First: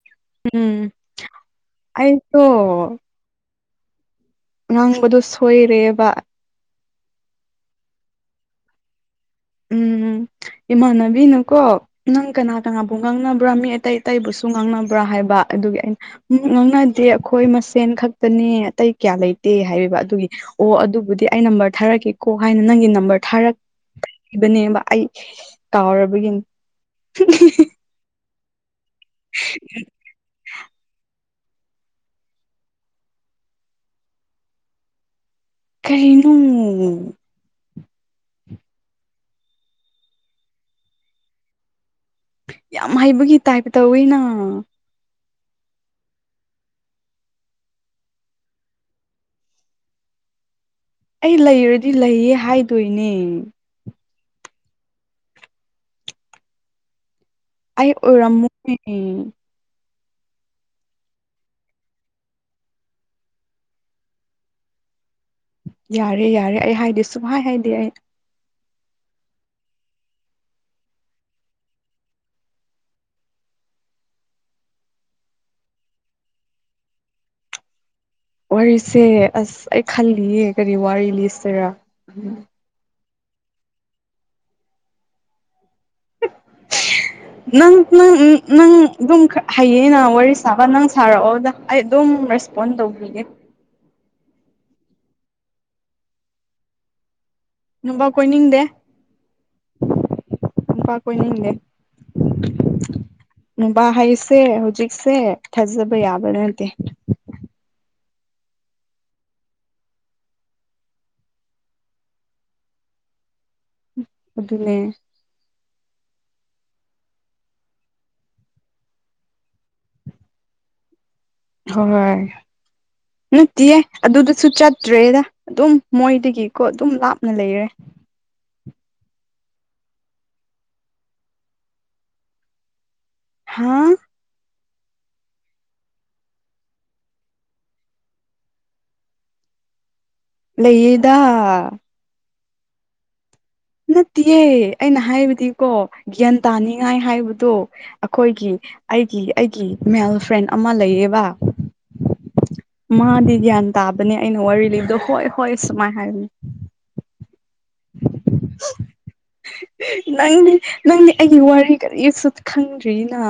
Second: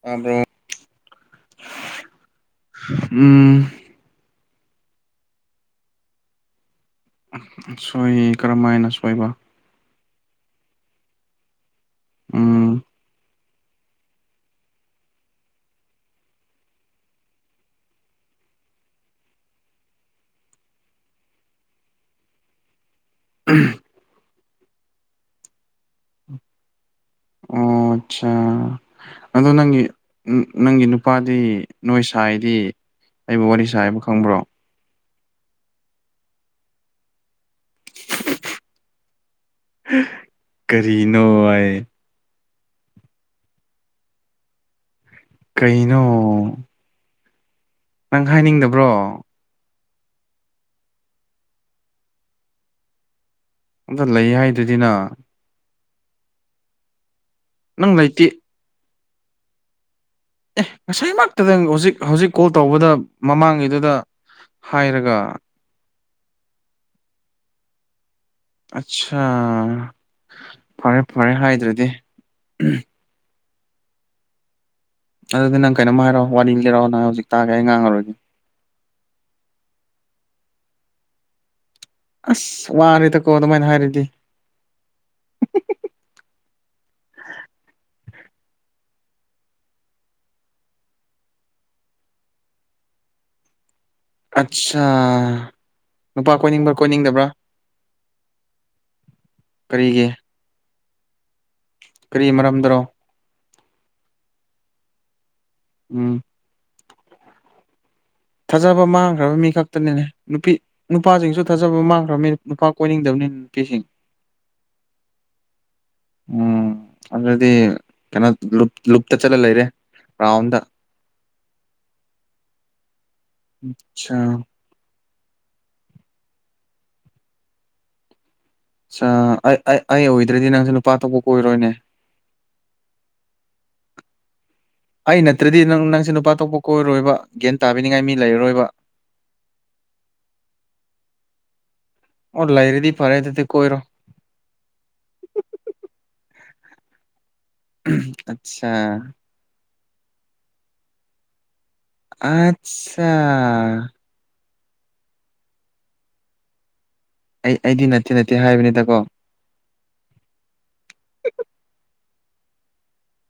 ꯇꯥꯕ꯭ꯔꯣ ꯎꯝ ꯑꯩꯁꯨ ꯎꯝ ꯉꯥꯡꯕꯗꯣ ꯁꯣꯏꯔꯦꯕ ꯁꯣꯏꯌꯦ ꯀꯔꯝꯃꯥꯏꯅ ꯁꯣꯏꯕ ꯎꯝ ꯏꯃꯥꯟꯅꯕꯤꯅꯀꯣ ꯅꯪ ꯀꯅꯥ ꯎꯝ ꯀꯅꯥꯕꯨ ꯉꯥꯡꯅ ꯄꯨꯔꯥ ꯃꯤ ꯑꯇꯩ ꯑꯇꯩꯕꯨꯁꯨ ꯉꯥꯡꯅꯕ꯭ꯔꯥ ꯍꯥꯏꯕ ꯑꯗꯨꯒꯤ ꯑꯩꯅ ꯎ ꯉꯥꯡꯅꯗꯦ ꯑꯩꯈꯣꯏ ꯃꯁꯦꯟ ꯈꯛꯇꯅꯦ ꯑꯇꯩ ꯀ꯭ꯌꯥ ꯂꯩꯇꯦ ꯍꯥꯏꯌꯦꯕ ꯑꯗꯨꯒꯤ ꯑꯣ ꯑꯗꯨꯕꯨꯗꯤ ꯑꯩ ꯅꯝꯕꯔ ꯊꯥꯔꯛꯀꯦꯀꯣ ꯍꯥꯏꯅ ꯅꯪꯒꯤ ꯅꯝꯕꯔ ꯊꯥꯔꯛ ꯑꯗꯨꯅꯦꯕ ꯑꯩ ꯇꯥꯎꯔꯕꯒꯤꯅꯤ ꯑꯣ ꯑꯆꯥ ꯑꯗꯣ ꯅꯪꯒꯤ ꯅꯪꯒꯤ ꯅꯨꯄꯥꯗꯤ ꯅꯣꯏ ꯁꯥꯏꯗꯤ ꯑꯩꯕꯨ ꯋꯥꯔꯤ ꯁꯥꯏꯕ ꯈꯪꯕ꯭ꯔꯣ ꯀꯔꯤꯅꯨ [unintelligible] ꯀꯔꯤꯅꯣ ꯍꯥꯏ ꯌꯥꯝ ꯍꯩꯕꯒꯤ ꯇꯥꯏꯞ ꯇꯧꯋꯤꯅ ꯀꯩꯅꯣ ꯅꯪ ꯍꯥꯏꯅꯤꯡꯗꯕ꯭ꯔꯣ ꯑꯩ ꯂꯩꯔꯗꯤ ꯂꯩꯌꯦ ꯍꯥꯏꯗꯣꯏꯅꯦ ꯑꯗꯨ ꯂꯩ ꯍꯥꯏꯗꯨꯗꯤꯅ ꯑꯩ ꯅꯪ ꯎꯔꯝ ꯂꯩꯇꯦ [unintelligible] ꯑꯦ ꯉꯁꯤꯃꯛꯇꯗꯪ ꯍꯧꯖꯤꯛ ꯍꯧꯖꯤꯛ ꯀꯣꯜ ꯇꯧꯕꯗ ꯃꯃꯥꯡꯒꯤꯗꯨꯗ ꯍꯥꯏꯔꯒ ꯌꯥꯔꯦ ꯌꯥꯔꯦ ꯑꯩ ꯍꯥꯏꯗꯤ ꯁꯨꯝ ꯍꯥꯏ ꯍꯥꯏꯗꯤꯦ ꯑꯩ ꯑꯠꯁꯥ ꯐꯔꯦ ꯐꯔꯦ ꯍꯥꯏꯗ꯭ꯔꯗꯤ ꯑꯗꯨꯗꯤ ꯅꯪ ꯀꯩꯅꯣꯝ ꯍꯥꯏꯔꯑꯣ ꯋꯥꯔꯤ ꯂꯩꯔꯛꯑꯣ ꯅꯍꯪ ꯍꯧꯖꯤꯛ ꯇꯥꯒꯦ ꯑꯩ ꯉꯥꯡꯉꯔꯒꯦ ꯋꯥꯔꯤꯁꯦ ꯑꯁ ꯑꯩ ꯈꯜꯂꯤꯌꯦ ꯀꯔꯤ ꯋꯥꯔꯤ ꯂꯤꯁꯤꯦꯔꯥ ꯑꯁ ꯋꯥꯔꯦꯗꯀꯣ ꯑꯗꯨꯃꯥꯏꯅ ꯍꯥꯏꯔꯗꯤ [inaudible] ꯅꯪ ꯅꯪ ꯅꯪ ꯑꯗꯨꯝ ꯍꯩꯌꯦꯅ ꯋꯥꯔꯤ ꯁꯥꯕ ꯅꯪ ꯁꯥꯔꯛꯑꯣꯗ ꯑꯩ ꯑꯗꯨꯝ ꯔꯦꯁ ꯐꯣꯟ ꯇꯧꯕꯤꯒꯦ ꯑꯠꯆꯥ ꯅꯨꯄꯥ ꯀꯣꯏꯅꯤꯡꯕ꯭ꯔꯥ ꯀꯣꯏꯅꯤꯡꯗꯕ꯭ꯔꯥ ꯅꯨꯅꯨꯡꯝꯕ ꯀꯣꯏꯅꯤꯡꯗꯦ ꯀꯔꯤꯒꯤ ꯑꯣꯄꯥ ꯀꯅꯅꯦꯦ ꯀꯔꯤ ꯃꯔꯝꯗꯔꯣ ꯅꯨꯡꯕꯥ ꯍꯩꯁꯦ ꯍꯧꯖꯤꯛꯁꯦ ꯊꯥꯖꯕ ꯎꯝ ꯌꯥꯕ ꯅꯠꯇꯦ ꯊꯥꯖꯕ ꯃꯥꯡꯈ꯭ꯔꯕ ꯃꯤ ꯈꯛꯇꯅꯤꯅꯦ ꯅꯨꯄꯤ ꯅꯨꯄꯥꯁꯤꯡꯁꯨ ꯊꯥꯖꯕ ꯃꯥꯡꯈ꯭ꯔꯕꯃꯤ ꯅꯨꯄꯥ ꯀꯣꯏꯅꯤꯡꯗꯕꯅꯤꯅ ꯅꯨꯄꯤꯁꯤꯡ ꯑꯗꯨ ꯑꯗꯨꯅꯦ ꯎꯝ ꯑꯗꯨꯗꯤ ꯀꯩꯅꯣ ꯂꯨꯞꯇ ꯆꯠꯂ ꯂꯩꯔꯦ ꯒ꯭ꯔꯥꯎꯟ ꯗ ꯍꯣꯏ ꯅꯠꯇꯌꯦꯦ ꯑꯆꯥ ꯑꯗꯨꯗꯁꯨ ꯆꯠꯇ꯭ꯔꯦꯗ ꯑꯗꯨꯝ ꯃꯣꯏꯗꯒꯤꯀꯣ ꯑꯗꯨꯝ ꯂꯥꯞꯅ ꯂꯩꯔꯦ ꯑ ꯑꯩ ꯑꯣꯏꯗ꯭ꯔꯗꯤ ꯅꯪꯁꯨ ꯅꯨꯄꯥ ꯊꯣꯛꯄ ꯀꯣꯏꯔꯣꯏꯅꯦ ꯍꯥꯝ ꯑꯩ ꯅꯠꯇ꯭ꯔꯗꯤ ꯅꯪ ꯅꯪꯁꯦ ꯅꯨꯄꯥ ꯊꯣꯛꯄ ꯀꯣꯏꯔꯣꯏꯕ ꯒ꯭ꯌꯥꯟ ꯇꯥꯕꯤꯅꯤꯡꯉꯥꯏ ꯃꯤ ꯂꯩꯔꯔꯣꯏꯕ ꯂꯩꯗ ꯑꯣ ꯂꯩꯔꯦꯗꯤ ꯐꯔꯦ ꯑꯗꯨꯗꯤ ꯀꯣꯏꯔꯣ ꯅꯠꯇꯦ ꯑꯩꯅ ꯍꯥꯏꯕꯗꯤꯀꯣ ꯒ꯭ꯌꯥꯟ ꯇꯥꯅꯤꯡꯉꯥꯏ ꯍꯥꯏꯕꯗꯣ ꯑꯩꯈꯣꯏꯒꯤ ꯑꯠꯆꯥ ꯑꯩꯒꯤ ꯑꯩꯒꯤ ꯃꯦꯜ ꯐ꯭ꯔꯦꯟ ꯑꯃ ꯂꯩꯌꯦꯕ ꯑ ꯃꯥꯗꯤ ꯒ꯭ꯌꯥꯟ ꯇꯥꯕꯅꯦ ꯑꯩꯅ ꯋꯥꯔꯤ ꯂꯤꯕꯗꯣ ꯍꯣꯏ ꯍꯣꯏ ꯁꯨꯃꯥꯏ ꯍꯥꯏꯕꯅꯤ ꯑꯩ ꯑꯩꯗꯤ ꯅꯠꯇꯦ ꯅꯠꯇꯦ ꯍꯥꯏꯕꯅꯤꯗ ꯀꯣ ꯅꯪꯅꯦ ꯅꯪꯅꯦ ꯑꯩꯒꯤ ꯋꯥꯔꯤ ꯀꯔꯤꯁꯨ ꯈꯪꯗ꯭ꯔꯤꯅ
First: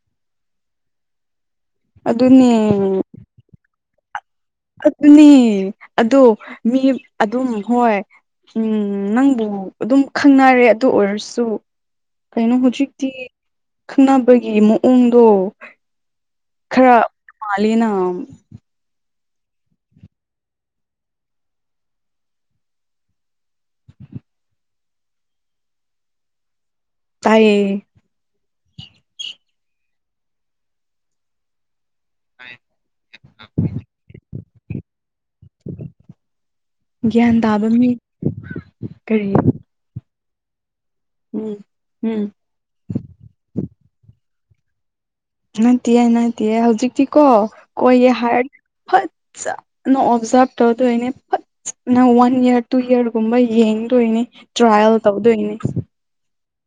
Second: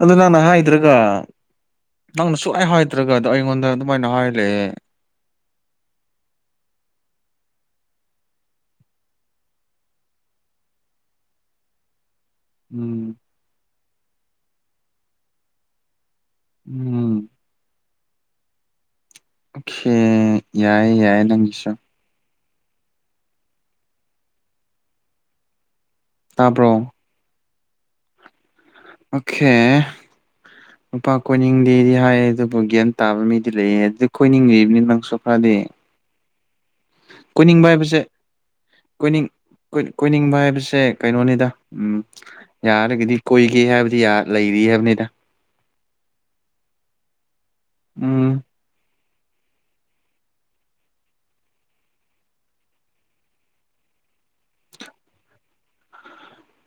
ꯑꯗꯨ ꯅꯪꯅ ꯍꯥꯏꯗ꯭ꯔꯒ ꯅꯪꯅ ꯑꯗꯨꯅꯦ ꯁꯨꯡꯂꯥꯏ ꯍꯥꯏꯗ꯭ꯔꯒ ꯑꯗ ꯑꯩꯉꯣꯟꯗ ꯑꯗꯨꯃꯥꯏꯅ ꯍꯥꯏꯔꯛꯑꯦ ꯑꯗꯨꯅꯤ ꯑꯗꯨ ꯃꯤ ꯑꯗꯨꯝ ꯍꯣꯏ ꯎꯝ ꯅꯪꯕꯨ ꯑꯗꯨꯝ ꯈꯪꯅꯔꯦ ꯑꯗꯨ ꯑꯣꯏꯔꯁꯨ ꯀꯩꯅꯣ ꯎꯝ ꯍꯧꯖꯤꯛꯇꯤ ꯈꯪꯅꯕꯒꯤ ꯃꯑꯣꯡꯗꯣ ꯈꯔ ꯎꯝ ꯃꯥꯂꯤꯅ ꯑꯣꯀꯦ ꯌꯥꯏꯌꯦ ꯌꯥꯏꯌꯦ ꯅꯪꯒꯤꯁꯨ ꯇꯥꯕ꯭ꯔꯣ ꯇꯥꯏꯌꯦ ꯑꯣꯀꯦ ꯂꯨꯄꯥ ꯀꯣꯅꯤꯡꯤꯡꯗꯤꯗꯤ ꯍꯥꯏ ꯑꯗꯨꯕꯨ ꯒ꯭ꯌꯥꯟ ꯇꯥꯕ ꯃꯤꯗꯤ ꯂꯩꯌꯦꯦ ꯑꯗꯨ ꯀꯣꯏꯅꯤꯡꯂꯤꯕꯅꯤꯅ ꯅꯪꯁꯨꯣ ꯈ꯭ꯔꯗꯤ ꯒ꯭ꯌꯥꯟ ꯀꯣꯏꯅꯤꯡꯕ ꯇꯥꯕ ꯃꯤ ꯍꯥꯏꯕꯁꯦ ꯀꯣꯏꯅꯤꯡ ꯀꯔꯤ ꯀꯣꯏꯅꯤꯡꯕ ꯍꯥꯏꯕꯁꯦ ꯀꯩꯅꯣꯅꯤꯗ ꯎꯝ ꯌꯥꯔꯒꯗꯤ ꯀꯨꯏꯒꯦ ꯍꯥꯏꯕꯗꯤ ꯂꯩꯔꯤ ꯍꯥꯏꯕꯅꯤꯗ [unintelligible] ꯎꯝ ꯅꯣ ꯑꯣꯕꯖꯔꯕ ꯇꯧꯗꯨꯅꯦ ꯅꯪ ꯋꯥꯟ ꯏꯔ ꯇꯨ ꯏꯔꯒꯨꯝꯕ ꯌꯦꯡꯗꯣꯏꯅꯤ ꯇ꯭ꯔꯥꯏꯌꯦꯜ ꯇꯧꯗꯣꯏꯅꯤ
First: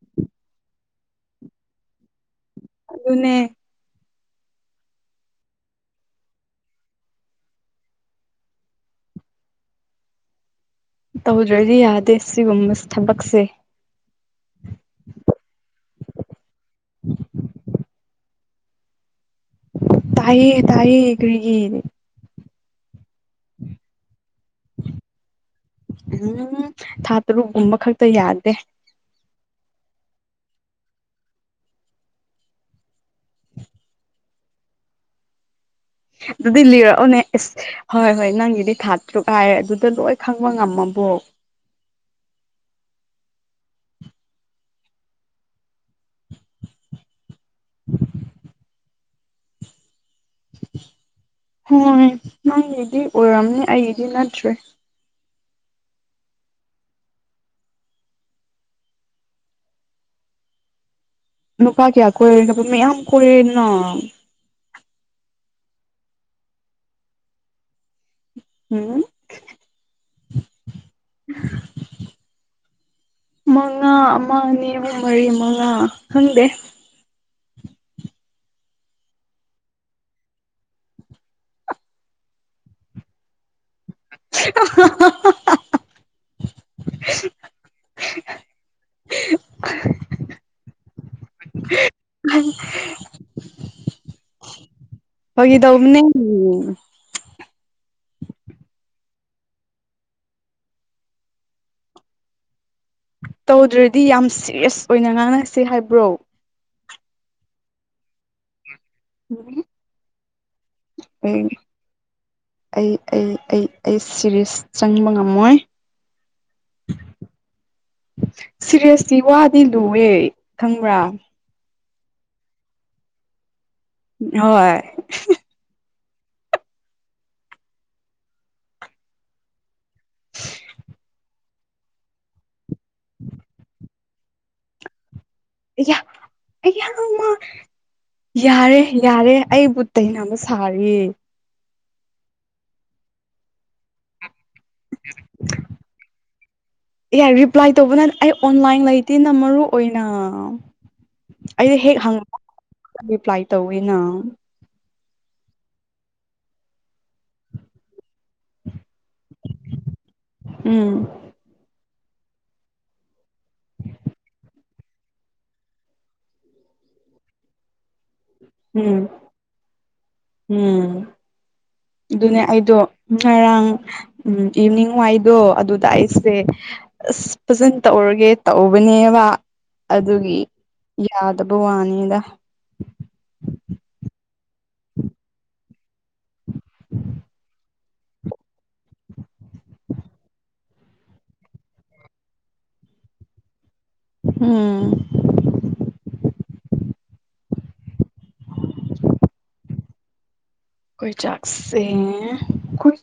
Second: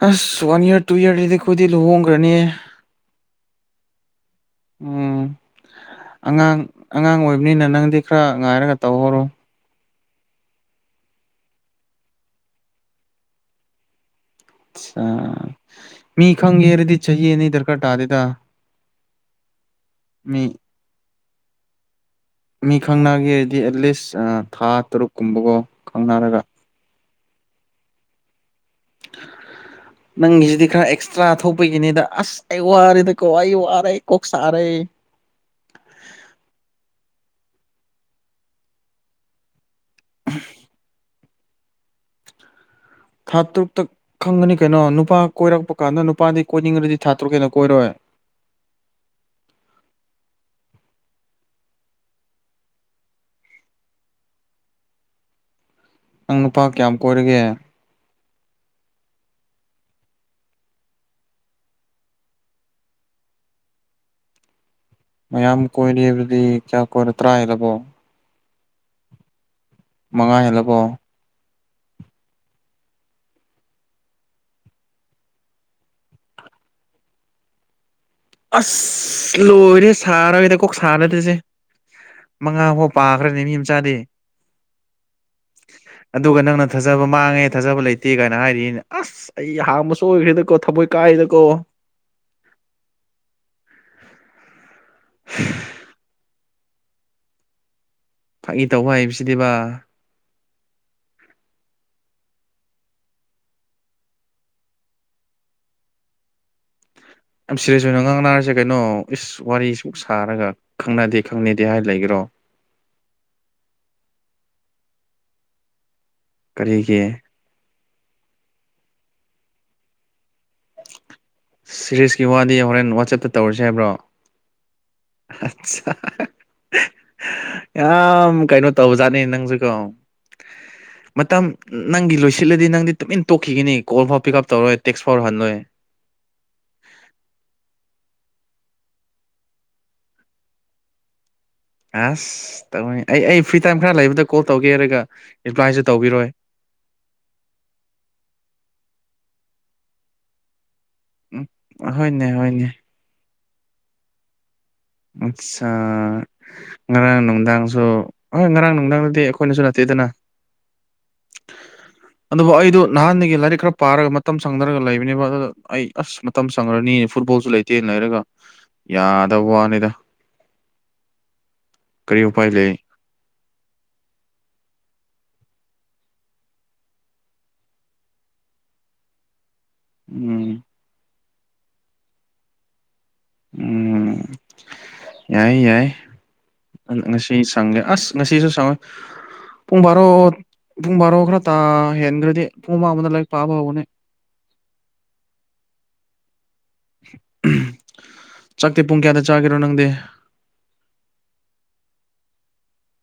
ꯑꯁ ꯋꯥꯟ ꯏꯔ ꯇꯨ ꯏꯔꯁꯤꯗꯤ ꯑꯩꯈꯣꯏꯗꯤ ꯂꯨꯍꯣꯡꯈ꯭ꯔꯅꯦ ꯑꯗꯨꯅꯦ ꯎꯝ ꯑꯉꯥꯡ ꯑꯉꯥꯡ ꯑꯣꯏꯕꯅꯤꯅ ꯅꯪꯗꯤ ꯈꯔ ꯉꯥꯏꯔꯒ ꯇꯧꯍꯧꯔꯣ ꯇꯧꯗ꯭ꯔꯗꯤ ꯌꯥꯗꯦ ꯁꯤꯒꯨꯝꯕ ꯊꯕꯛꯁꯦ ꯑ ꯃꯤ ꯈꯪꯒꯦ ꯍꯥꯏꯔꯗꯤ ꯆꯍꯤ ꯑꯅꯤ ꯗꯔꯀꯥꯔ ꯇꯥꯗꯦꯗ ꯃꯤ ꯇꯥꯏꯌꯦ ꯇꯥꯏꯌꯦ ꯀꯔꯤꯒꯤ ꯃꯤ ꯈꯪꯅꯒꯦ ꯍꯥꯏꯔꯗꯤ ꯑꯦꯠꯂꯤꯁ ꯊꯥ ꯇꯔꯨꯛ ꯀꯨꯝꯕꯒꯣ ꯈꯪꯅꯔꯒ ꯎꯝ ꯊꯥ ꯇꯔꯨꯛꯀꯨꯝꯕ ꯈꯛꯇ ꯌꯥꯗꯦ ꯅꯪꯒꯤꯁꯤꯗꯤ ꯈꯔ ꯑꯦꯛꯁꯇ꯭ꯔꯥ ꯊꯣꯛꯄꯒꯤꯅꯤꯗ ꯑꯁ ꯑꯩ ꯋꯥꯔꯦꯗ ꯀꯣ ꯑꯩ ꯋꯥꯔꯦ ꯀꯣꯛ ꯁꯥꯔꯦ ꯑꯗꯨꯗꯤ ꯂꯤꯔꯛꯑꯣꯅꯦ ꯑꯁ ꯍꯣꯏ ꯍꯣꯏ ꯅꯪꯒꯤꯗꯤ ꯊꯥ ꯇꯔꯨꯛ ꯍꯥꯏꯔꯦ ꯑꯗꯨ ꯑꯗ ꯂꯣꯏ ꯈꯪꯕ ꯉꯝꯃꯕꯣ ꯊꯥ ꯇꯔꯨꯛꯇ ꯈꯪꯒꯅꯤ ꯀꯩꯅꯣ ꯅꯨꯄꯥ ꯀꯣꯏꯔꯛꯄ ꯀꯥꯟꯗ ꯅꯨꯄꯥꯗꯤ ꯀꯣꯏꯅꯤꯡꯉꯗꯤ ꯊꯥ ꯇꯔꯨꯛ ꯍꯦꯟꯂꯥꯗꯤ ꯀꯣꯏꯔꯣꯏ ꯍꯣꯏ ꯅꯪꯒꯤꯗꯤ ꯑꯣꯏꯔꯝꯅꯤ ꯑꯩꯒꯤꯗꯤ ꯅꯠꯇ꯭ꯔꯦ ꯅꯪ ꯅꯨꯄꯥ ꯀꯌꯥꯝ ꯀꯣꯏꯔꯒꯦ ꯅꯨꯄꯥ ꯀꯌꯥꯝ ꯀꯣꯏꯔꯒꯦ ꯍꯥꯏꯕ ꯃꯌꯥꯝ ꯀꯣꯏꯔꯦꯅ ꯃꯌꯥꯝ ꯀꯣꯏꯔꯦ ꯍꯥꯏꯕꯗꯤ ꯀꯌꯥ ꯀꯣꯏꯔꯣ ꯇꯔꯥ ꯍꯦꯜꯂꯕꯣ ꯎꯝ ꯃꯉꯥ ꯍꯦꯜꯂꯕꯣ ꯎꯝ ꯃꯉꯥ ꯑꯃ ꯑꯅꯤ ꯑꯍꯨꯝ ꯃꯔꯤ ꯃꯉꯥ ꯈꯪꯗꯦ ꯑꯁ ꯂꯣꯏꯔꯦ ꯁꯥꯔꯦꯗꯀꯣ ꯀꯣꯛ ꯁꯥꯗꯀꯣ ꯑꯩꯁꯦ ꯃꯉꯥ ꯐꯥꯎ ꯄꯥꯈ꯭ꯔꯅꯦ ꯃꯤ ꯃꯆꯥꯗꯤ ꯍꯥ ꯍꯥ ꯑꯗꯨꯒ ꯅꯪꯅ ꯊꯥꯖꯕ ꯃꯥꯡꯉꯦ ꯊꯥꯖꯕ ꯂꯩꯇꯦ ꯀꯥꯏꯅ ꯍꯥꯏꯔꯤꯅꯤꯅꯦ ꯑꯁ ꯑꯁ ꯑꯩ ꯍꯥꯪꯕ ꯁꯣꯏꯈ꯭ꯔꯦꯗꯀꯣ ꯊꯃꯣꯏ ꯀꯥꯏꯗꯀꯣ ꯐꯥꯒꯤ ꯇꯧꯕꯅꯤ꯫ [unintelligible] ꯐꯥꯒꯤ ꯇꯧꯕ ꯍꯩꯕꯁꯤꯗꯤꯕ ꯇꯧꯗ꯭ꯔꯗꯤ ꯌꯥꯝ ꯁꯦꯔꯦꯁ ꯑꯣꯏꯅ ꯉꯥꯡꯅꯁꯦ ꯍꯥꯏꯕ꯭ꯔꯣ ꯌꯥꯝ ꯁꯤꯔꯦꯖ ꯑꫭꯏꯅꯣ ꯉꯥꯡꯅꯥꯔꯁꯦ ꯀꯩꯅꯣ ꯏꯁ ꯋꯥꯔꯤꯁꯨꯛ ꯁꯥꯔꯒ ꯈꯪꯅꯗꯦ ꯑꯩ ꯈꯪꯅꯗꯦ ꯍꯥꯏꯔ ꯂꯩꯒꯦꯔꯣ ꯑꯩ ꯑꯩ ꯑꯩ ꯑꯩ ꯁꯦꯔꯤꯁ ꯆꯪꯕ ꯉꯝꯃꯣꯏ ꯀꯔꯤꯒꯤ ꯁꯤꯔꯦꯁꯇꯤ ꯋꯥꯗꯤ ꯂꯨꯏꯑꯦ ꯈꯪꯕ꯭ꯔꯥ ꯁꯤꯔꯤꯁꯀꯤ ꯋꯥꯗꯤ ꯍꯣꯔꯦꯟ ꯋꯥꯆꯞꯇ ꯇꯧꯔꯁꯤ ꯍꯥꯏꯕ꯭ꯔꯣ ꯍꯣꯏ ꯑꯁ ꯌꯥꯝ ꯀꯩꯅꯣ ꯇꯧꯕꯖꯥꯠꯅꯤ ꯅꯪꯁꯨꯀꯣ ꯏꯁ ꯃꯇꯝ ꯅꯪꯒꯤ ꯂꯣꯏꯁꯤꯜꯂꯗꯤ ꯅꯪꯗꯤ ꯇꯨꯃꯤꯟ ꯇꯣꯛꯈꯤꯒꯅꯤ ꯀꯣꯜ ꯐꯥꯎ ꯄꯤꯛꯑꯞ ꯇꯧꯔꯣꯏ ꯇꯦꯛꯁꯐꯥꯎ ꯍꯜꯂꯣꯏ ꯑꯌꯥ ꯌꯥꯝ ꯌꯥꯔꯦ ꯌꯥꯔꯦ ꯑꯩꯕꯨ ꯇꯥꯏꯅꯕ ꯁꯥꯔꯤꯌꯦ ꯑꯁ ꯇꯧꯅꯤꯡ ꯑꯩ ꯑꯩ ꯐ꯭ꯔꯤ ꯇꯥꯏꯝ ꯈꯔ ꯂꯩꯕꯗ ꯀꯣꯜ ꯇꯧꯒꯦ ꯍꯥꯏꯔꯒ ꯔꯤꯄ꯭ꯂꯥꯏꯁꯨ ꯇꯧꯕꯤꯔꯣꯏ ꯌꯥꯏ ꯔꯤꯄ꯭ꯂꯥꯏ ꯇꯧꯕꯅ ꯑꯩ ꯑꯣꯟꯂꯥꯏꯟ ꯂꯩꯇꯦꯅ ꯃꯔꯨ ꯑꯣꯏꯅ ꯎꯝ ꯑꯩꯗꯤ ꯍꯦꯛ ꯍꯣꯏꯅꯦ ꯍꯪꯕ ꯍꯣꯏꯅꯦ ꯔꯤꯄ꯭ꯂꯥꯏ ꯇꯧꯋꯤꯅ ꯑꯆꯥ ꯉꯔꯥꯡ ꯅꯨꯡꯗꯥꯡꯁꯨ ꯍꯣꯏ ꯉꯔꯥꯡ ꯅꯨꯡꯗꯥꯡ ꯇꯦ ꯑꯩꯈꯣꯏꯅꯁꯨ ꯅꯠꯇꯦꯗꯅ ꯎꯝ ꯑꯗꯨꯕꯨ ꯑꯩꯗꯨ ꯅꯍꯥꯟꯗꯒꯤ ꯂꯥꯏꯔꯤꯛ ꯈꯔ ꯄꯥꯔꯒ ꯃꯇꯝ ꯁꯪꯗꯔꯒ ꯂꯩꯕꯅꯦꯕ ꯑꯗꯨꯗ ꯑꯩ ꯑꯁ ꯃꯇꯝ ꯆꯪꯉꯔꯅꯤ ꯐꯨꯠꯕꯣꯜꯁꯨ ꯂꯩꯇꯦꯅ ꯂꯩꯔꯒ ꯎꯝ ꯌꯥꯗꯕ ꯋꯥꯅꯤꯗ ꯎꯝ ꯀꯔꯤ ꯑꯗꯨꯅꯦ ꯎꯄꯥꯏ ꯂꯩ ꯑꯩꯗꯣ ꯉꯔꯥꯡ ꯏꯕꯤꯅꯤꯡ ꯋꯥꯏꯗꯣ ꯑꯗꯨꯗ ꯑꯩꯁꯦ ꯑꯁ ꯐꯖꯅ ꯇꯧꯔꯒꯦ ꯇꯧꯕꯅꯦꯕ ꯑꯗꯨꯒꯤ ꯎꯝ ꯌꯥꯗꯕ ꯋꯥꯅꯤꯗ ꯎꯝ ꯌꯥꯏ ꯌꯥꯏ ꯉꯁꯤ ꯑꯁ ꯉꯁꯤꯁꯨ ꯁꯪꯉꯣꯏ ꯄꯨꯡ ꯕꯥꯔꯣ ꯄꯨꯡ ꯕꯥꯔꯣ ꯈꯔ ꯇꯥ ꯍꯦꯟꯈ꯭ꯔꯗꯤ ꯄꯨꯡ ꯑꯃ ꯑꯃꯗ ꯂꯥꯏꯔꯤꯛ ꯄꯥꯕ ꯍꯧꯕꯅꯤ ꯎꯝ ꯆꯥꯛꯇꯤ ꯄꯨꯡ ꯀꯌꯥꯗ ꯆꯥꯒ‌ꯦꯔꯣ ꯅꯪꯗꯤ ꯈ‌ꯣꯏ ꯆꯥꯛꯁꯦ ꯈ‌ꯣꯏ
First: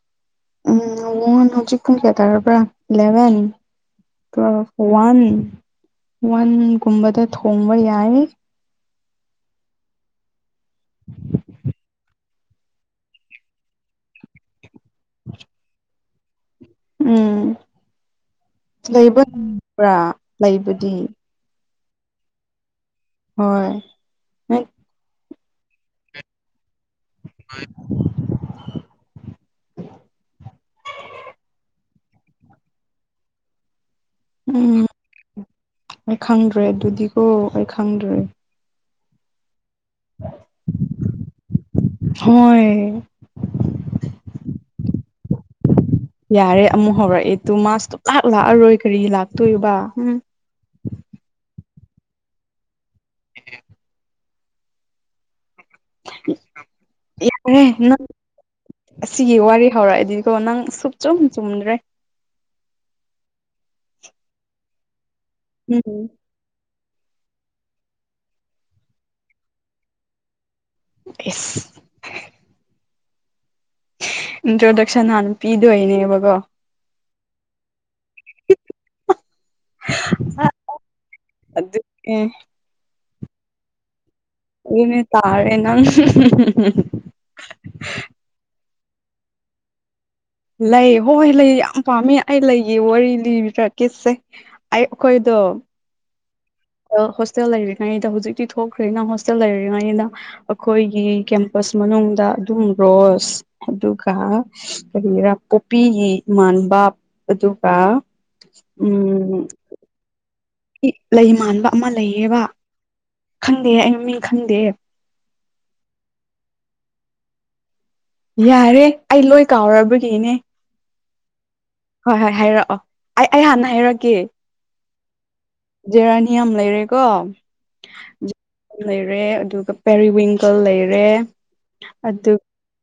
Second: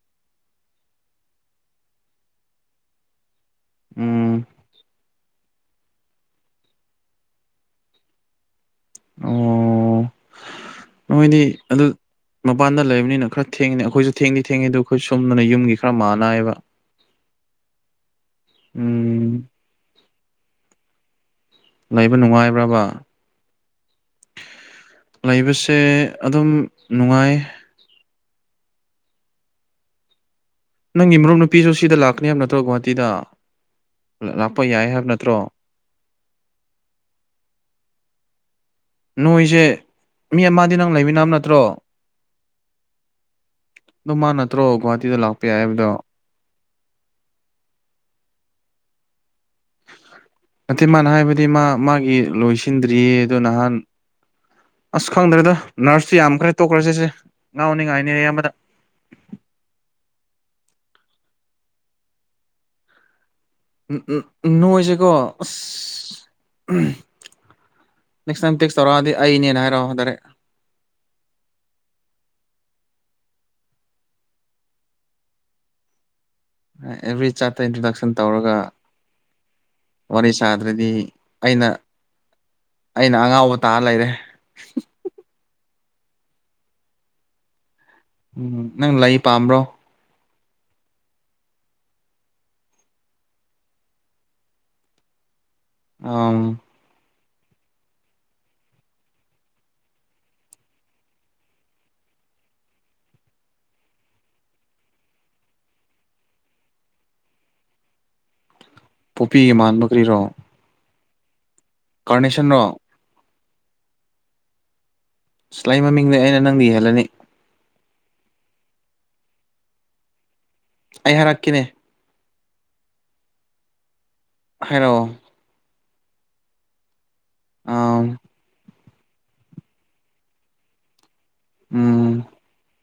ꯎꯝ [unintelligible] ꯍꯧꯖꯤꯛ ꯄꯨꯡ ꯀꯌꯥ ꯇꯥꯔꯕ꯭ꯔꯥ ꯏꯂꯦꯚꯦꯟ ꯎꯝ ꯋꯥꯟ ꯋꯥꯟꯒꯨꯝꯕꯗ ꯊꯣꯡꯕ ꯌꯥꯏ ꯑꯣ ꯅꯣꯏꯗꯤ ꯑꯗꯨ ꯃꯄꯥꯟꯗ ꯂꯩꯕꯅꯤꯅ ꯈꯔ ꯊꯦꯡꯉꯤꯅꯦ ꯑꯩꯈꯣꯏꯁꯨ ꯊꯦꯡꯗꯤ ꯊꯦꯡꯉꯤ ꯑꯗꯨ ꯑꯩꯈꯣꯏ ꯁꯨꯝꯗꯅ ꯌꯨꯝꯒꯤ ꯈꯔ ꯃꯥꯟꯂ ꯍꯥꯏꯕ ꯎꯝ ꯂꯩꯕ ꯎꯝ [inaudible] ꯕ꯭ꯔꯥ ꯂꯩꯕꯗꯤ ꯂꯩꯕ ꯅꯨꯡꯉꯥꯏꯕ꯭ꯔꯕ ꯍꯣꯏ ꯂꯩꯕꯁꯦ ꯑꯗꯨꯝ ꯅꯨꯡꯉꯥꯏ [inaudible] ꯅꯪꯒꯤ ꯃꯔꯨꯞ ꯅꯨꯄꯤꯁꯨ ꯁꯤꯗꯥ ꯂꯥꯛꯀꯅꯦ ꯍꯥꯏꯕ ꯅꯠꯇ꯭ꯔꯣ ꯒꯨꯍꯥꯇꯤꯗ ꯂ ꯂꯥꯛꯄ ꯎꯝ ꯌꯥꯏ ꯍꯥꯏꯕ ꯅꯠꯇ꯭ꯔꯣ ꯑꯩ ꯈꯪꯗ꯭ꯔꯦ ꯑꯗꯨꯗꯤꯀꯣ ꯑꯩ ꯈꯪꯗ꯭ꯔꯦ ꯅꯣꯏꯁꯦ ꯃꯤ ꯑꯃꯗꯤ ꯅꯪ ꯂꯩꯃꯤꯅꯕ ꯅꯠꯇ꯭ꯔꯣ ꯍꯣꯏ ꯑꯗꯣ ꯃꯥ ꯅꯠꯇ꯭ꯔꯣ ꯒꯨꯍꯥꯇꯤꯗ ꯂꯥꯛꯄ ꯌꯥꯏ ꯍꯥꯏꯕꯗꯣ ꯌꯥꯔꯦ ꯑꯃꯨꯛ ꯍꯧꯔꯛꯑꯦ ꯇꯨ ꯃꯥ ꯁꯨꯛꯂꯥꯛ ꯂꯥꯛꯑꯔꯣꯏ ꯀꯔꯤꯒꯤ ꯂꯥꯛꯇꯣꯏꯕ ꯍꯨꯝ ꯅꯠꯇꯦ ꯃꯥꯅ ꯍꯥꯏꯕꯗꯤ ꯃꯥ ꯃꯥꯒꯤ ꯂꯣꯏꯁꯤꯟꯗ꯭ꯔꯤꯌꯦ ꯑꯗꯨ ꯅꯍꯥꯟ ꯑꯁ ꯈꯪꯗ꯭ꯔꯦꯗ ꯅꯔꯁꯇꯨ ꯌꯥꯝꯈ꯭ꯔꯦ ꯇꯣꯛꯈ꯭ꯔꯁꯤꯁꯦ ꯌꯥꯔꯦ ꯅꯪ ꯉꯥꯎꯅꯤꯉꯥꯏꯅꯤ ꯑꯌꯥꯝꯕꯗ ꯑꯁꯤꯒꯤ ꯋꯥꯔꯤ ꯍꯧꯔꯛꯑꯗꯤꯀꯣ ꯅꯪ ꯁꯨꯛꯆꯨꯝ ꯆꯨꯝꯗ꯭ꯔꯦ ꯎ ꯎ ꯅꯣꯏꯁꯦꯀꯣ ꯑ [unintelligible] ꯅꯦꯛꯁ ꯇꯥꯏꯝ ꯇꯦꯛꯁ ꯇꯧꯔꯛꯑꯗꯤ ꯑꯩꯅꯦꯅ ꯍꯥꯏꯔꯛꯑꯣ ꯗꯥꯏꯔꯛ [unintelligible] ꯏꯟꯇ꯭ꯔꯗꯛꯁꯟ ꯍꯥꯟꯅ ꯄꯤꯗꯣꯏꯅꯦꯕꯀꯣ ꯑꯦꯚ꯭ꯔꯤ ꯆꯥꯔꯠꯇ ꯏꯟꯇ꯭ꯔꯣꯗꯛꯁꯟ ꯇꯧꯔꯒ ꯋꯥꯔꯤ ꯁꯥꯗ꯭ꯔꯗꯤ ꯑꯩꯅ ꯑꯗꯨ ꯑꯦ ꯑꯩꯅ ꯑꯉꯥꯎꯕ ꯇꯥ ꯂꯩꯔꯦ ꯑꯗꯨꯅꯦ ꯇꯥꯔꯦ ꯅꯪ [unintelligible] ꯎꯝ ꯅꯪ ꯂꯩ ꯄꯥꯝꯕ꯭ꯔꯣ ꯂꯩ ꯍꯣꯏ ꯂꯩ ꯌꯥꯝ ꯄꯥꯝꯃꯦ ꯑꯩ ꯂꯩꯒꯤ ꯋꯥꯔꯤ ꯂꯤꯕꯤꯔꯛꯀꯦꯁꯦ ꯑꯩ ꯑꯈꯣꯏꯗ‌ꯣ ꯑꯥꯝ ꯑꯗꯣ ꯍꯣꯁꯇꯦꯜ ꯂꯩꯔꯤꯉꯩꯗ ꯍꯧꯖꯤꯛꯇꯤ ꯊꯣꯛꯈ꯭ꯔꯦꯅ ꯍꯣꯁꯇꯦꯜ ꯂꯩꯔꯤꯉꯩꯗ ꯑꯈꯣꯏꯒꯤ ꯀꯦꯝꯄꯁ ꯃꯅꯨꯡꯗ ꯑꯗꯨꯝ ꯔꯣꯁ ꯑꯗꯨꯒ ꯀꯔꯤꯔꯥ ꯄꯣꯞꯄꯤꯒꯤ ꯃꯥꯟꯕ ꯑꯗꯨꯒ ꯎꯝ ꯄꯣꯄꯤꯒꯤ ꯃꯥꯟꯕ ꯀꯩꯔꯣ ꯂꯩ ꯃꯥꯟꯕ ꯑꯃ ꯂꯩꯌꯦꯕ ꯈꯪꯗꯦ ꯑꯩ ꯃꯃꯤꯡ ꯈꯪꯗꯦ ꯏꯁ ꯂꯩ ꯃꯃꯤꯡꯗꯤ ꯑꯩꯅ ꯅꯪꯗꯩ ꯍ‌ꯦꯜꯂꯅꯤ ꯌꯥꯔꯦ ꯑꯩ ꯂꯣꯏ ꯀꯥꯎꯔꯕꯒꯤꯅꯦ ꯑꯩ ꯍꯥꯏꯔꯛꯀꯦꯅꯦ ꯍꯣꯏ ꯍꯣꯏ ꯍꯥꯏꯔꯛꯑꯣ ꯑꯩ ꯑꯩ ꯍꯥꯟꯅ ꯍꯥꯏꯔꯛꯀꯦ ꯍꯥꯏꯔ‌ꯣ ꯖꯦꯔꯥꯅꯤꯌꯝ ꯂꯩꯔꯦꯀꯣ ꯑ ꯖ‌ꯦ ꯂꯩꯔꯦ ꯑꯗꯨꯒ ꯄꯦꯔꯤ ꯋꯤꯡꯒꯜ ꯂꯩꯔꯦ ꯎꯝ ꯑꯗꯨ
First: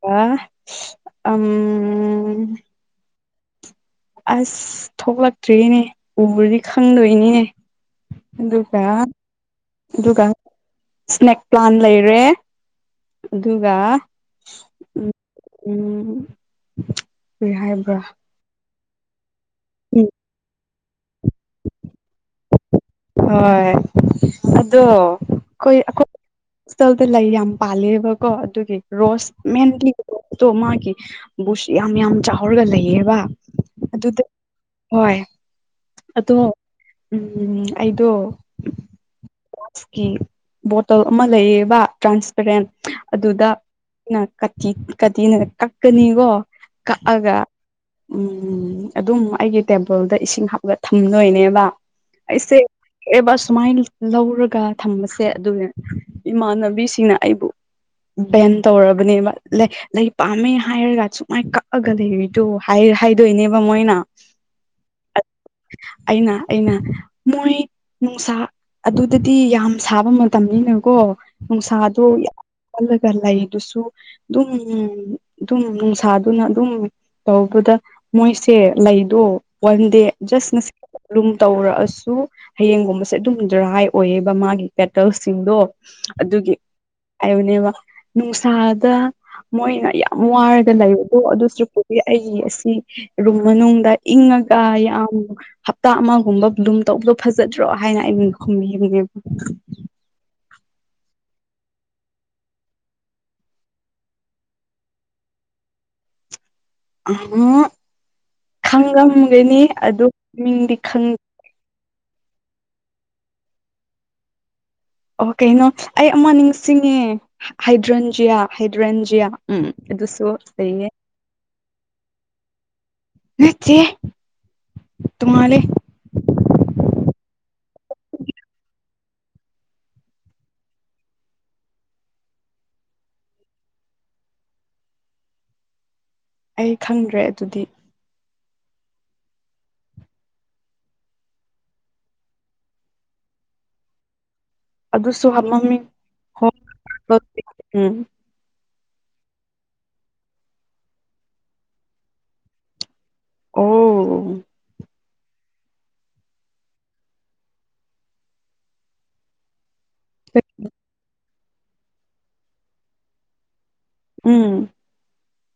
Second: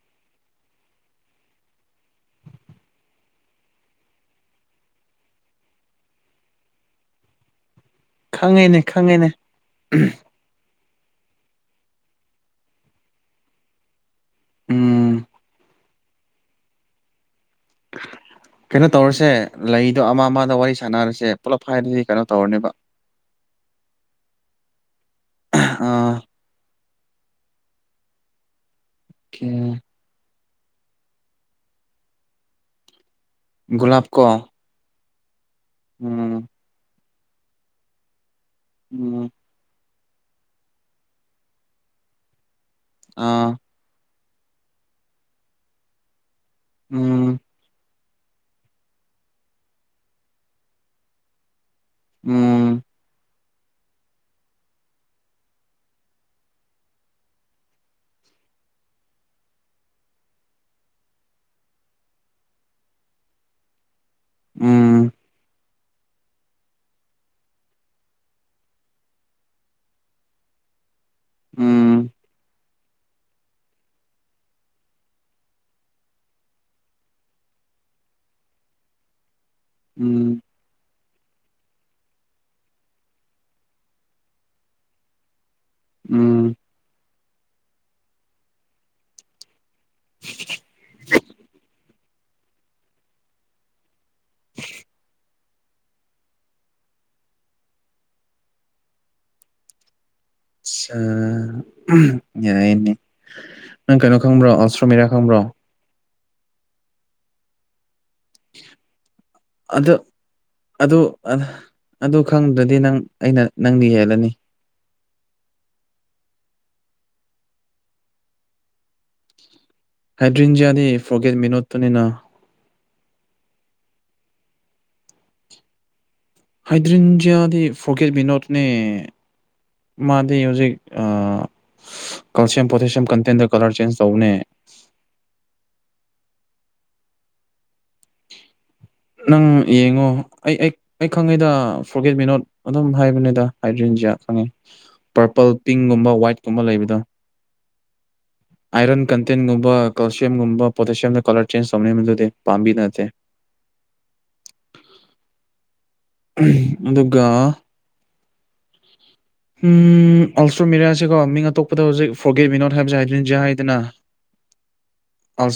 ꯒ ꯑꯝ ꯑꯁ ꯊꯣꯛꯂꯛꯇ꯭ꯔ‌ꯦꯅꯦ ꯎꯔꯗꯤ ꯈꯪꯗꯣꯏꯅꯤꯅꯦ ꯈꯪꯉꯦꯅꯦ ꯑꯗꯨꯒ ꯈꯪꯉꯦꯅꯦ ꯑꯗꯨꯒ ꯏꯁꯅꯦꯛ ꯄ꯭ꯂꯥꯟ ꯂꯩꯔꯦ ꯑꯗꯨꯒ ꯎꯝ ꯎ ꯎꯝ ꯍꯥꯏꯕ꯭ꯔ ꯀꯩꯅꯣ ꯇꯧꯔꯁꯦ ꯂꯩꯗꯣ ꯑꯃ ꯑꯃꯗ ꯋꯥꯔꯤ ꯁꯥꯟꯅꯔꯁꯦ ꯄꯨꯂꯞ ꯍꯥꯏꯔꯗꯤ ꯀꯩꯅꯣ ꯇꯧꯔꯅꯦꯕ ꯍꯣꯏ ꯑꯗꯣ ꯑꯈꯣꯏ ꯑꯈꯣꯏ ꯑ ꯁ꯭ꯇꯜꯗ ꯂꯩ ꯌꯥꯝ ꯄꯥꯜꯂꯦꯕꯀꯣ ꯑꯗꯨꯒꯤ ꯔꯣꯁ ꯀꯦ- ꯃꯦꯟꯂꯤ ꯔꯣꯁꯇꯣ ꯃꯥꯒꯤ ꯕꯨꯁ ꯌꯥꯝ ꯌꯥꯝ ꯆꯥꯎꯔꯒ ꯂꯩꯌꯦꯕ ꯨꯂꯞ ꯑꯗꯨꯗ ꯀꯣ ꯍꯣꯏ ꯑꯗꯣ ꯎꯝ ꯎꯝ ꯑꯩꯗꯣ ꯎꯝ [unintelligible] ꯀꯤ ꯕꯣꯇꯜ ꯑꯃ ꯂꯩꯌꯦꯕ ꯇ꯭ꯔꯥꯟꯁꯄꯦꯔꯦꯟ ꯑꯗꯨꯗ ꯑ ꯀ ꯀꯥꯇꯤꯅ ꯀꯛꯀꯅꯤꯀꯣ ꯀꯛꯑꯒ ꯎꯝ ꯎꯝ ꯑꯗꯨꯝ ꯑꯩꯒꯤ ꯇꯦꯝꯄꯜꯗ ꯏꯁꯤꯡ ꯍꯥꯞꯂꯒ ꯊꯝꯗꯣꯏꯅꯦꯕ ꯑꯩꯁꯦ ꯎꯝ ꯑꯦ ꯁꯨꯃꯥꯏꯅ ꯂꯧꯔꯒ ꯊꯝꯕꯁꯦ ꯑꯗꯨ ꯏꯃꯥꯟꯅꯕꯤꯁꯤꯡꯅ ꯑꯩꯕꯨ ꯕꯦꯟ ꯇꯧꯔꯕꯅꯦ ꯂꯩ ꯂꯩ ꯄꯥꯝꯃꯦ ꯍꯥꯏꯔꯒ ꯁꯨꯃꯥꯏꯅ ꯀꯛꯑꯒ ꯂꯩꯔꯤꯗꯣ ꯍꯥꯏ ꯍꯥꯏꯗꯣꯏꯅꯦꯕ ꯃꯣꯏꯅ ꯎꯝ ꯑꯩꯅ ꯑꯩꯅ ꯃꯣꯏ ꯅꯨꯡꯁꯥ ꯑꯗꯨꯗꯥꯗꯤ ꯌꯥꯝ ꯁꯥꯕ ꯃꯇꯝꯅꯤꯅꯀꯣ ꯎꯝ ꯅꯨꯡꯁꯥꯗꯣ ꯌꯥ ꯑꯣꯜꯂꯒ ꯂꯩꯗꯨꯁꯨ ꯑꯗꯨꯝ ꯑꯗꯨꯝ ꯅꯨꯡꯁꯥꯗꯨꯅ ꯑꯗꯨꯝ ꯇꯧꯕꯗ ꯃꯣꯏꯁꯦ ꯂꯩꯗꯣ ꯋꯥꯟ ꯗꯦ ꯎꯝ ꯅ ꯑꯗꯨꯨꯝ ꯇꯧꯔꯛꯑꯁꯨ ꯍꯌꯦꯡꯒꯨꯝꯕꯁꯦ ꯑꯗꯨꯝ ꯗ꯭ꯔꯥꯏ ꯑꯣꯏꯌꯦꯕ ꯃꯥꯒꯤ ꯄꯦꯇꯜꯁꯤꯡꯗꯣ ꯑꯗꯨꯒꯤ ꯎꯝ ꯍꯥꯏꯕꯅꯦꯕ ꯅꯨꯡꯁꯥꯗ ꯃꯣꯏꯅ ꯌꯥꯝ ꯋꯥꯔꯒ ꯂꯩꯕꯗꯣ ꯑꯗꯨꯁꯨꯄ ꯑꯩ ꯑꯁꯤ ꯔꯨꯝ ꯃꯅꯨꯡꯗ ꯏꯪꯉꯒ ꯌꯥꯝ ꯎꯝ ꯍꯞꯇꯥ ꯑꯃꯒꯨꯝꯕ ꯑꯗꯨꯨꯝ ꯇꯧꯕꯗꯣ ꯐꯖꯗ꯭ꯔꯣ ꯍꯥꯏꯅ ꯑꯩꯅ ꯈꯨꯝꯕꯤꯕꯅꯦꯕ ꯌꯥꯏꯅꯤ ꯅꯪ ꯀꯩꯅꯣ ꯈꯪꯕ꯭ꯔꯣ ꯑꯁꯇ꯭ꯔꯣꯃꯦꯔꯤꯌꯥ ꯈꯪꯕ꯭ꯔꯣ ꯑ ꯈꯪꯉꯝꯒꯅꯤ ꯑꯗꯨ ꯃꯤꯡꯗꯤ ꯈ ꯑꯗꯨ ꯑ- ꯑꯗꯨ ꯈꯪꯗ꯭ꯔꯗꯤ ꯅꯪ ꯑꯩꯅ ꯅꯪꯗꯤ ꯌꯦꯜꯂꯅꯤ ꯑꯣ ꯀꯩꯅꯣ ꯑꯩ ꯑꯃ ꯅꯤꯡꯁꯤꯡꯉꯦ ꯍꯥꯏꯗ꯭ꯔꯟꯖꯤꯌꯥ ꯍꯥꯏꯗ꯭ꯔꯟꯖꯤꯌꯥ ꯎꯝ ꯑꯗꯨꯁꯨ ꯍꯥꯏꯗ꯭ꯔꯤꯟꯖꯤꯌꯥꯗꯤ ꯂꯩꯩꯌꯦ ꯐꯣꯔꯒꯦꯠ ꯃꯤꯅꯣꯠꯇꯨꯅꯤꯅ ꯅꯆꯦ ꯇꯨꯉꯥꯜꯂꯤ ꯍꯥꯏꯗꯔꯤꯟꯖꯤꯌꯥꯗꯤ ꯐꯣꯔꯒꯦꯠ ꯕꯤꯅꯣꯠꯅꯦ ꯃꯥꯗꯤ ꯍꯧꯖꯤꯛ ꯑ ꯀꯜꯁꯤꯌꯝ ꯄꯣꯇꯦꯁꯤꯌꯝ ꯀꯟꯇꯦꯟꯗꯥ ꯀꯂꯔ ꯆꯦꯟꯖ ꯇꯧꯕꯅꯦ ꯑꯩ ꯈꯪꯗ꯭ꯔꯦ ꯑꯗꯨꯗꯤ ꯅꯪ ꯌꯦꯡꯉꯣ ꯑꯩ ꯑꯩ ꯑꯩ ꯈꯪꯉꯤꯗ ꯐꯣꯔꯒꯦꯠ ꯃꯤꯅꯣꯠ ꯑꯗꯨꯝ ꯍꯥꯏꯕꯅꯤꯗ ꯍꯥꯏꯗ꯭ꯔꯤꯟꯖꯤꯌꯥ ꯈꯪꯉꯤ ꯑꯗꯨꯁꯨ ꯄꯔꯄꯜ ꯃꯃꯤꯡ ꯄꯤꯡꯒꯨꯝꯕ ꯍꯣ ꯋꯥꯏꯠꯀꯨꯝꯕ ꯂꯩꯕꯗꯣ ꯎꯝ ꯑꯥꯏꯔꯟ ꯀꯟꯇꯦꯟꯒꯨꯝꯕ ꯀꯦꯜꯁꯤꯌꯝꯒꯨꯝꯕ ꯄꯣꯇꯦꯁꯤꯌꯝꯗ ꯀꯂꯔ ꯆꯦꯟꯖ ꯇꯧꯅꯤ ꯃꯗꯨꯗꯤ ꯄꯥꯝꯕꯤ ꯅꯠꯇꯦ ꯑꯣ ꯑꯗꯨꯒ ꯎꯝ ꯑꯜꯇ꯭ꯔꯣ ꯃꯤꯔꯁꯦꯀꯣ ꯃꯤꯡ ꯑꯇꯣꯞꯄꯗ ꯍꯧꯖꯤꯛ ꯐꯣꯒꯦꯠ ꯃꯤꯅꯣꯠ ꯍꯥꯏꯕꯁꯦ ꯍꯥꯏꯗ꯭ꯔꯤꯟꯖꯌꯥ ꯍꯥꯏꯗꯅ ꯎꯝ ꯑ [unintelligible]